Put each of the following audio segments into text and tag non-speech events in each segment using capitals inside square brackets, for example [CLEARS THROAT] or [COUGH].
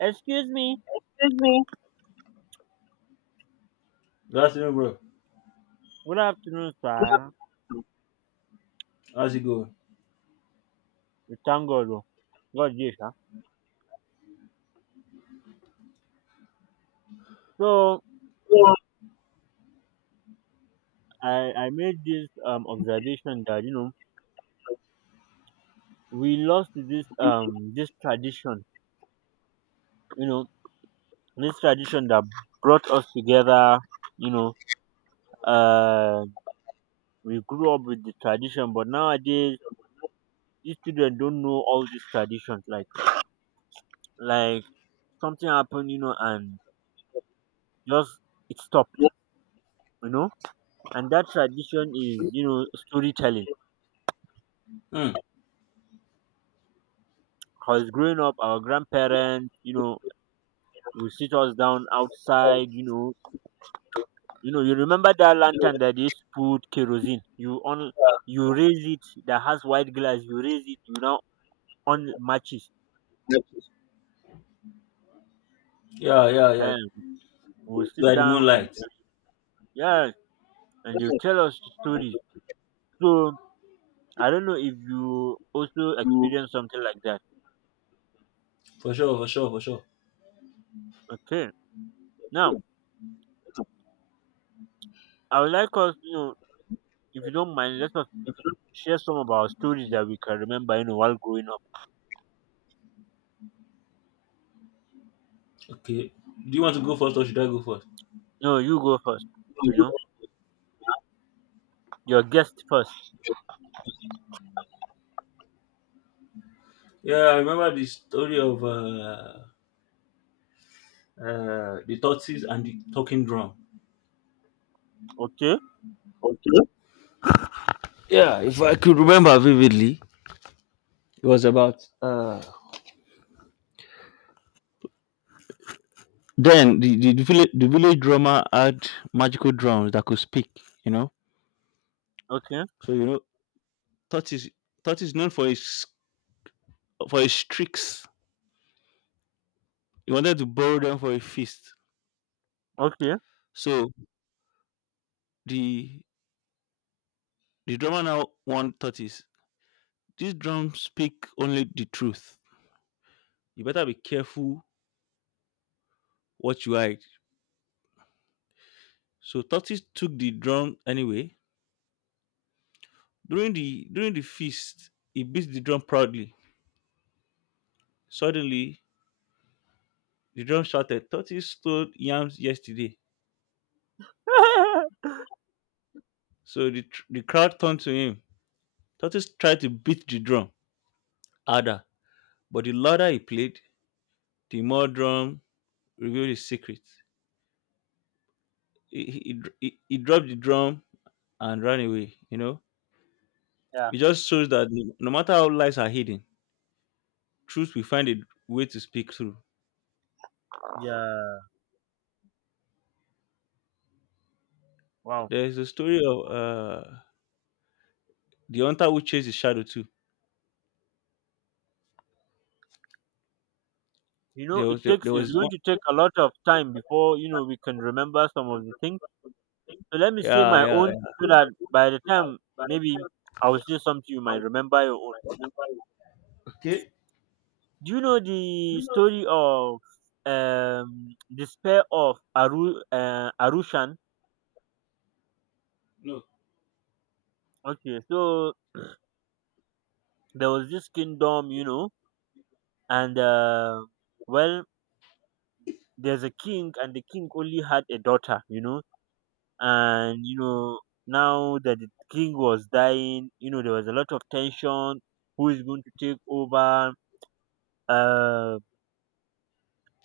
Excuse me. Good afternoon, bro. Good afternoon, sir. How's it going? We thank God. Oh God, yes, sir. So I made this observation that we lost this tradition. You know this tradition that brought us together. You know uh we grew up with the tradition, but nowadays these children don't know all these traditions. Like something happened, and just it stopped. You know, and that tradition is storytelling. Hmm. Because growing up, our grandparents, would sit us down outside. You remember that lantern that they used to put kerosene. You on, you raise it that has white glass. You raise it. You now on matches. Yeah, yeah, yeah. Ehen, we'll sit Like the down and moonlight. yeah, and they'll tell us stories. So I don't know if you also experience something like that. For sure, for sure, for sure. Okay, now I would like us, if you don't mind, let us share some of our stories that we can remember, while growing up. Okay. Do you want to go first or should I go first? No, you go first. You know. Your guest first. Yeah, I remember the story of the tortoise and the talking drum. Okay, Yeah, if I could remember vividly, it was about then the village drummer had magical drums that could speak, you know? okay, So, you know, tortoise, tortoise known for his tricks. He wanted to borrow them for a feast. okay. So The the drummer now won tortoise. This drum speak only the truth. You better be careful what you hide. So tortoise took the drum anyway. During the feast, he beat the drum proudly. Suddenly, the drum shouted, "Tortoise stole yams yesterday." [LAUGHS] So the crowd turned to him. Tortoise tried to beat the drum harder, but the louder he played, the more drum revealed his secret. He, dr- he dropped the drum and ran away. Yeah, It just shows that no matter how lies are hidden, truth will find a way to speak through. yeah. Wow. There is a story of the hunter who chased his shadow too. You know, There it was there, takes. there It's was one. going to take a lot of time before we can remember some of the things. So let me say Yeah, my yeah, own, yeah. so that by the time maybe I will say something, you might remember your own. Do you know the story of despair of Arushan? No. Okay, so there was this kingdom, you know, and well, there's a king and the king only had a daughter, you know and you know now that the king was dying, there was a lot of tension. Who is going to take over, uh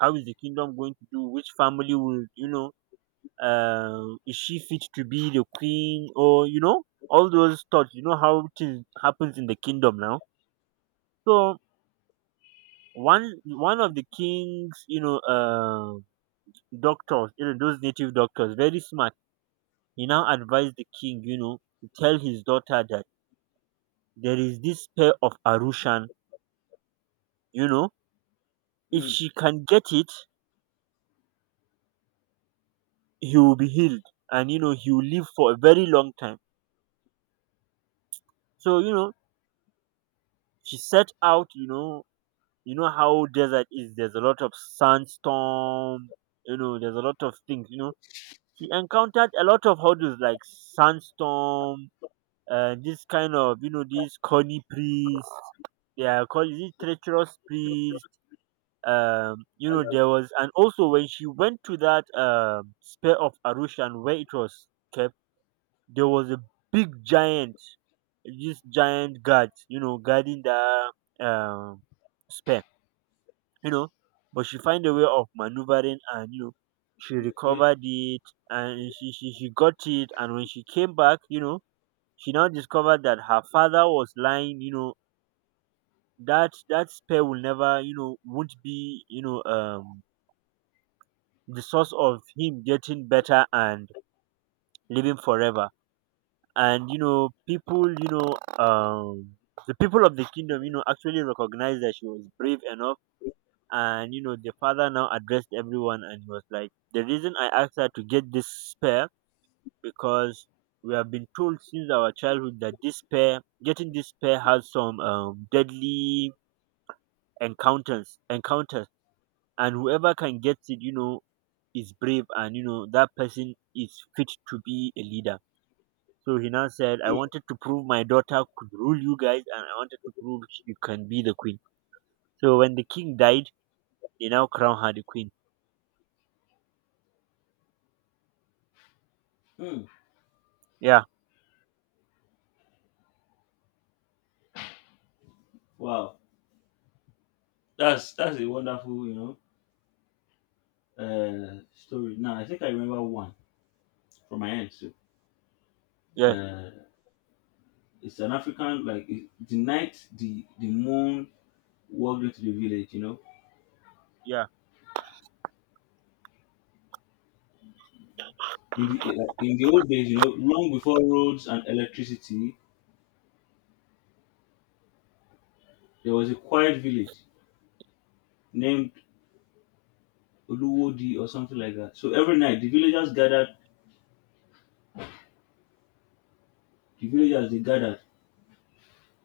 how is the kingdom going to do, which family will, is she fit to be the queen, or, all those thoughts, how things happens in the kingdom now. So one of the king's, doctors, those native doctors, very smart. He now advised the king, to tell his daughter that there is this pair of Arushan, you know, if Mm, she can get it, he will be healed and he will live for a very long time. So, she set out, you know how desert is, there's a lot of sandstorm, there's a lot of things, you know. She encountered a lot of hurdles like sandstorm, this kind of, these corny priests, they are called, is it treacherous priests, you know there was. And also when she went to that sphere of Arushan where it was kept, there was a big giant. This giant guard, guarding the um spare, you know. But she find a way of maneuvering and she recovered it, and she got it. And when she came back, she now discovered that her father was lying, that that spare will never, won't be, the source of him getting better and living forever. And people, the people of the kingdom, actually recognized that she was brave enough. And the father now addressed everyone and he was like, "The reason I asked her to get this spare because we have been told since our childhood that this pair, getting this pair, has some, deadly encounters, and whoever can get it, is brave, and that person is fit to be a leader. So he now said, I wanted to prove my daughter could rule you guys, and I wanted to prove you can be the queen." So when the king died, they now crown her the queen. mm. Yeah, Wow, that's a wonderful story. Now I think I remember one from my end too. yes, Uh, it's an African like it, the night the moon walked into the village. You know, yeah. in the old days, you know, long before roads and electricity, there was a quiet village named Oluwodi or something like that. So every night the villagers they gathered,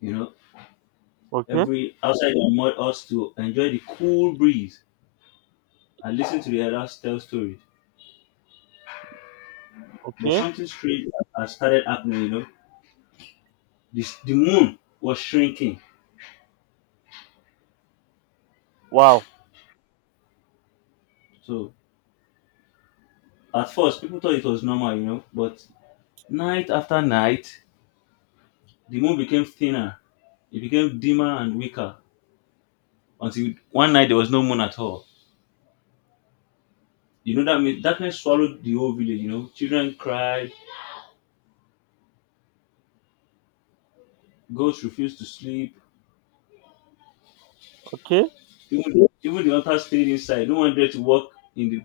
you know, Okay, every outside the mud us to enjoy the cool breeze and listen to the elders tell stories. But okay, something strange had started happening, you know. The moon was shrinking. wow, So at first people thought it was normal, you know, but night after night the moon became thinner. It became dimmer and weaker until one night there was no moon at all. You know, that mean darkness swallowed the whole village, you know. Children cried, goats refused to sleep, okay, even the hunters stayed inside. No one dared to walk in the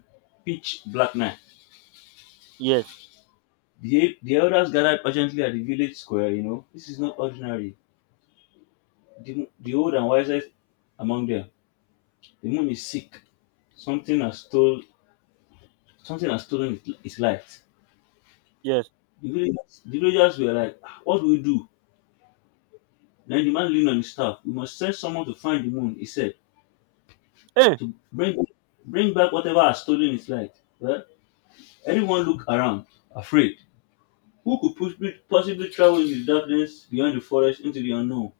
pitch black night. yes, The elders gathered urgently at the village square, you know. This is not ordinary. The old and wisest among them. The moon is sick. Something has stole something has stolen its light. yes. The villagers were like, "Ah, what do we do?" Then the man leaned on his staff. "We must send someone to find the moon," he said. Eh, To bring back whatever are stolen is like. Well, everyone looked around, afraid. Who could possibly travel in the darkness beyond the forest into the unknown?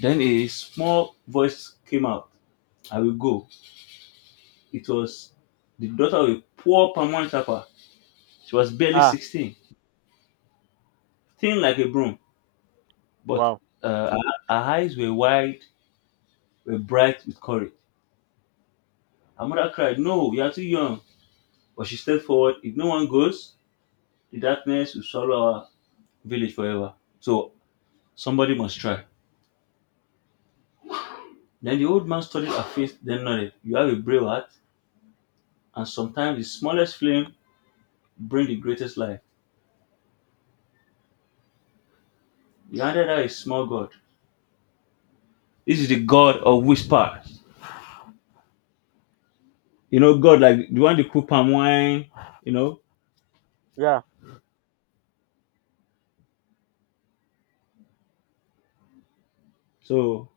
Then a small voice came out. "I will go." It was the daughter of a poor palm wine tapper. She was barely ah, 16, thin like a broom, but wow, uh, her, her eyes were wide, were bright with courage. Her mother cried, "No, you are too young." But she stepped forward. If no one goes, the darkness will swallow her village forever. So somebody must try. Then the old man studied her face, then nodded. "You have a brave heart, and sometimes the smallest flame bring the greatest light." He handed her a small god. "This is the god of whispers." You know, God, like the one that cook palm wine, you know. yeah, So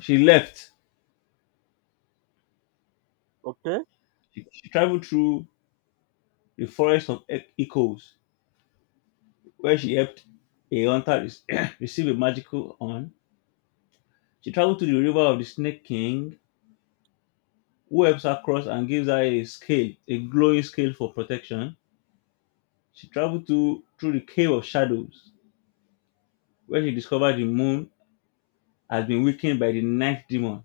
she left. okay, She traveled through the forest of echoes, where she helped a hunter [CLEARS THROAT] receive a magical horn. She traveled to the river of the snake king, who helps her cross and gives her a scale, a glowing scale for protection. She traveled to through the cave of shadows, where she discovered the moon has been weakened by the night demon,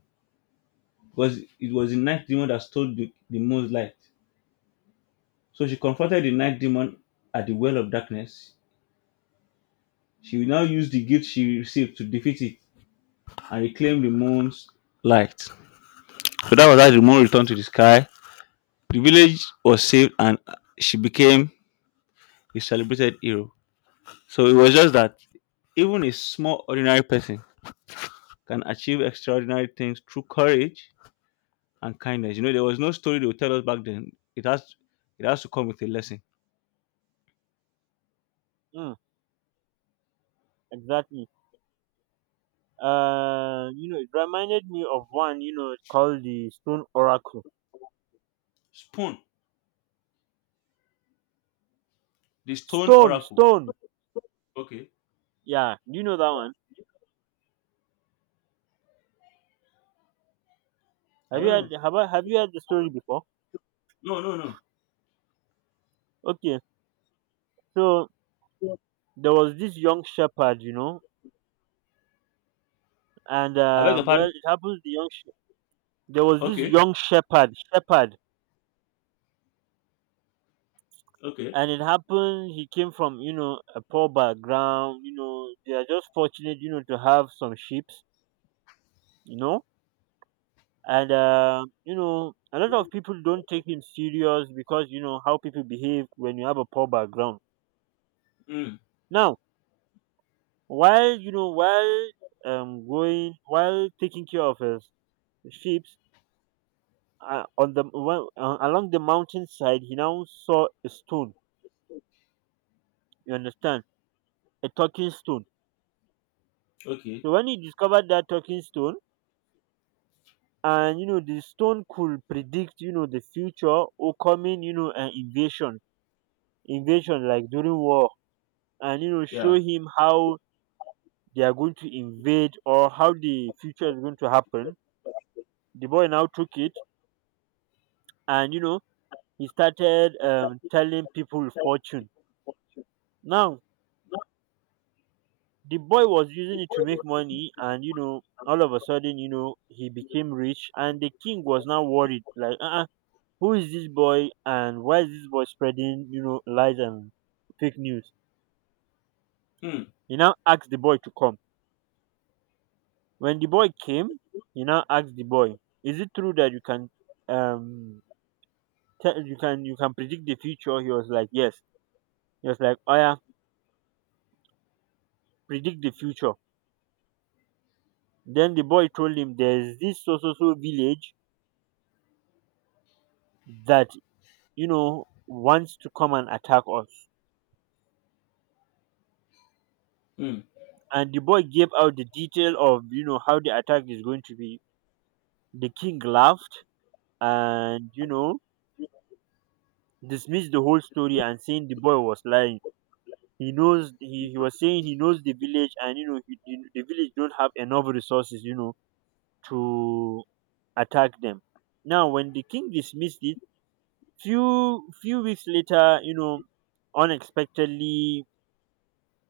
because it was the night demon that stole the moon's light. So she confronted the night demon at the well of darkness. She will now use the gift she received to defeat it and reclaim the moon's light. So that was how the moon returned to the sky. The village was saved and she became a celebrated hero. So it was just that even a small ordinary person can achieve extraordinary things through courage and kindness. You know, there was no story they would tell us back then. It has to come with a lesson. mm, exactly. You know, it reminded me of one, called the Stone Oracle. Spoon, the stone Stone, oracle. stone. Okay. Yeah, do you know that one? I Have you don't had, know. have I, have you had the story before? No, no, no. Okay, so there was this young shepherd, you know, and I beg your pardon. well, it happens the there was this Okay. young shepherd, Okay. and it happened he came from, a poor background, they are just fortunate, to have some sheep, you know, you know a lot of people don't take him serious because you know how people behave when you have a poor background. Mm. Now, while you know while going while taking care of his sheep, on the well, along the mountainside, he now saw a stone. You understand, a talking stone. Okay. So when he discovered that talking stone, and the stone could predict, the future or coming, an invasion, invasion like during war, and show Yeah. him how they are going to invade or how the future is going to happen. The boy now took it, and he started, telling people fortune. Now the boy was using it to make money, and all of a sudden, he became rich, and the king was now worried like, uh-uh, who is this boy and why is this boy spreading, lies and fake news. Mm. He now asked the boy to come. When the boy came, he now asked the boy, is it true that you can, um you can predict the future? He was like yes. He was like, oh yeah, predict the future. Then the boy told him, there's this so so so village that, wants to come and attack us. Mm. And the boy gave out the detail of, how the attack is going to be. The king laughed and, dismissed the whole story, and saying the boy was lying. He knows, he was saying he knows the village, and the village don't have enough resources, to attack them. Now when the king dismissed it, few weeks later, unexpectedly,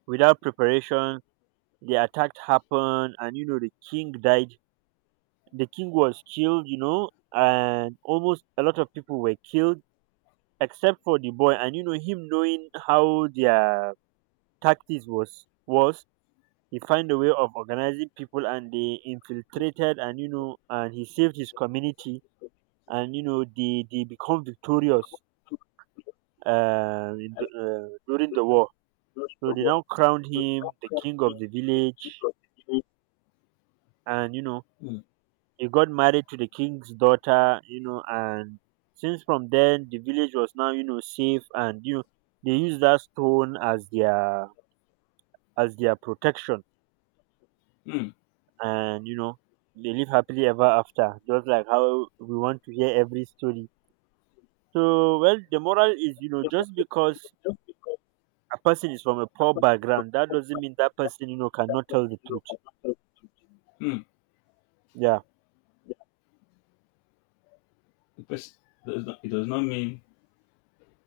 without preparation, the attack happened, and the king died. The king was killed, and almost a lot of people were killed, except for the boy. And him knowing how their tactics was, he find a way of organizing people, and they infiltrated, and and he saved his community, and they become victorious, during the war. So they now crowned him the king of the village. And Mm. he got married to the king's daughter, and since from then the village was now, safe. And they use that stone as their protection. Mm. And they live happily ever after, just like how we want to hear every story. So well, the moral is, just because a person is from a poor background, that doesn't mean that person, cannot tell the truth. Mm. Yeah. The person does not, it does not mean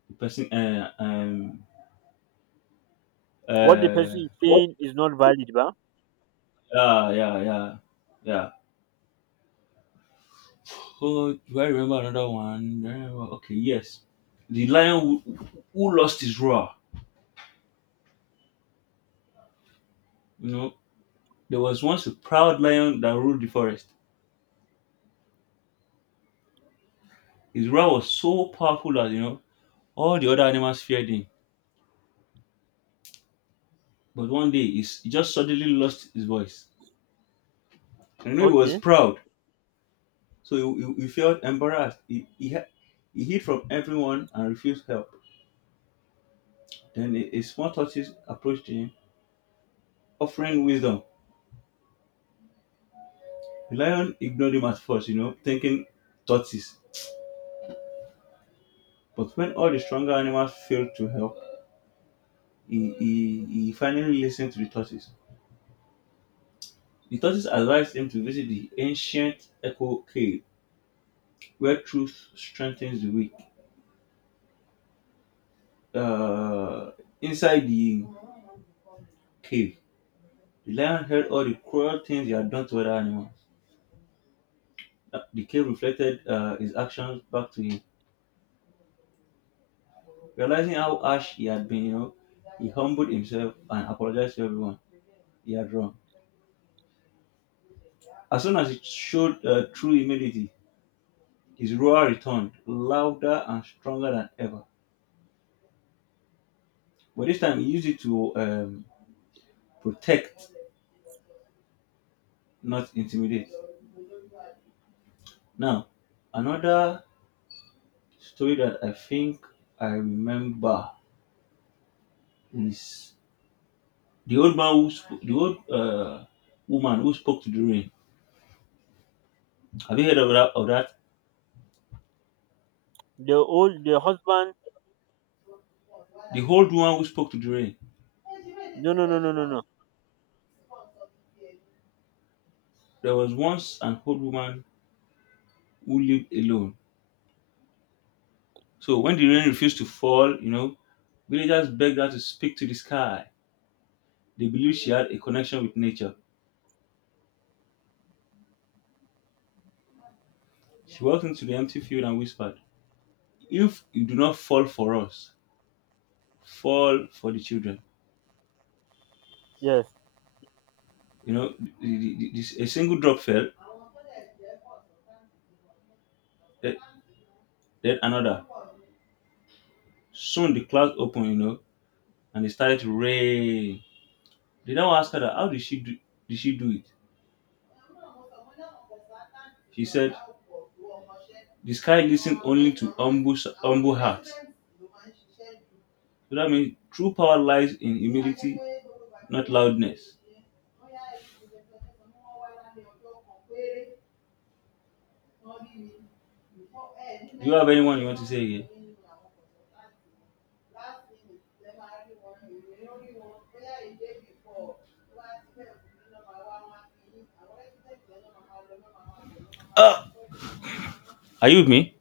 the person What the uh person is saying is not valid, but yeah, yeah, yeah, yeah. Oh, do I remember another one? Okay, yes. The lion who lost his roar. You know, there was once a proud lion that ruled the forest. His roar was so powerful that, you know, all the other animals feared him. But one day, he just suddenly lost his voice. You know, he was okay. proud. So he felt embarrassed. He hid from everyone and refused help. Then a small tortoise approached him, offering wisdom. The lion ignored him at first, you know, thinking tortoise. But when all the stronger animals failed to help, he finally listened to the tortoise. The tortoise advised him to visit the ancient echo cave, where truth strengthens the weak. Uh, Inside the cave, the lion heard all the cruel things he had done to other animals. The cave reflected his actions back to him. Realizing how harsh he had been, you know, he humbled himself and apologized to everyone he had wronged. As soon as he showed true humility, his roar returned, louder and stronger than ever. But this time he used it to protect, not intimidate. Now, another story that I think I remember is the old woman who spoke to the rain. Have you heard of that? The old, the husband, The old woman who spoke to the rain. no no no no no no. There was once an old woman who lived alone. So when the rain refused to fall, you know, villagers begged her to speak to the sky. They believed she had a connection with nature. She walked into the empty field and whispered, "If you do not fall for us, fall for the children." Yes. You know, a single drop fell, then another. Soon the clouds opened, you know, and it started to rain. They now asked her, that, how did she do, it? She said, "The sky listens only to humble, humble hearts." So that means true power lies in humility, not loudness. Do you have anyone you want to say again? Uh, are you with me?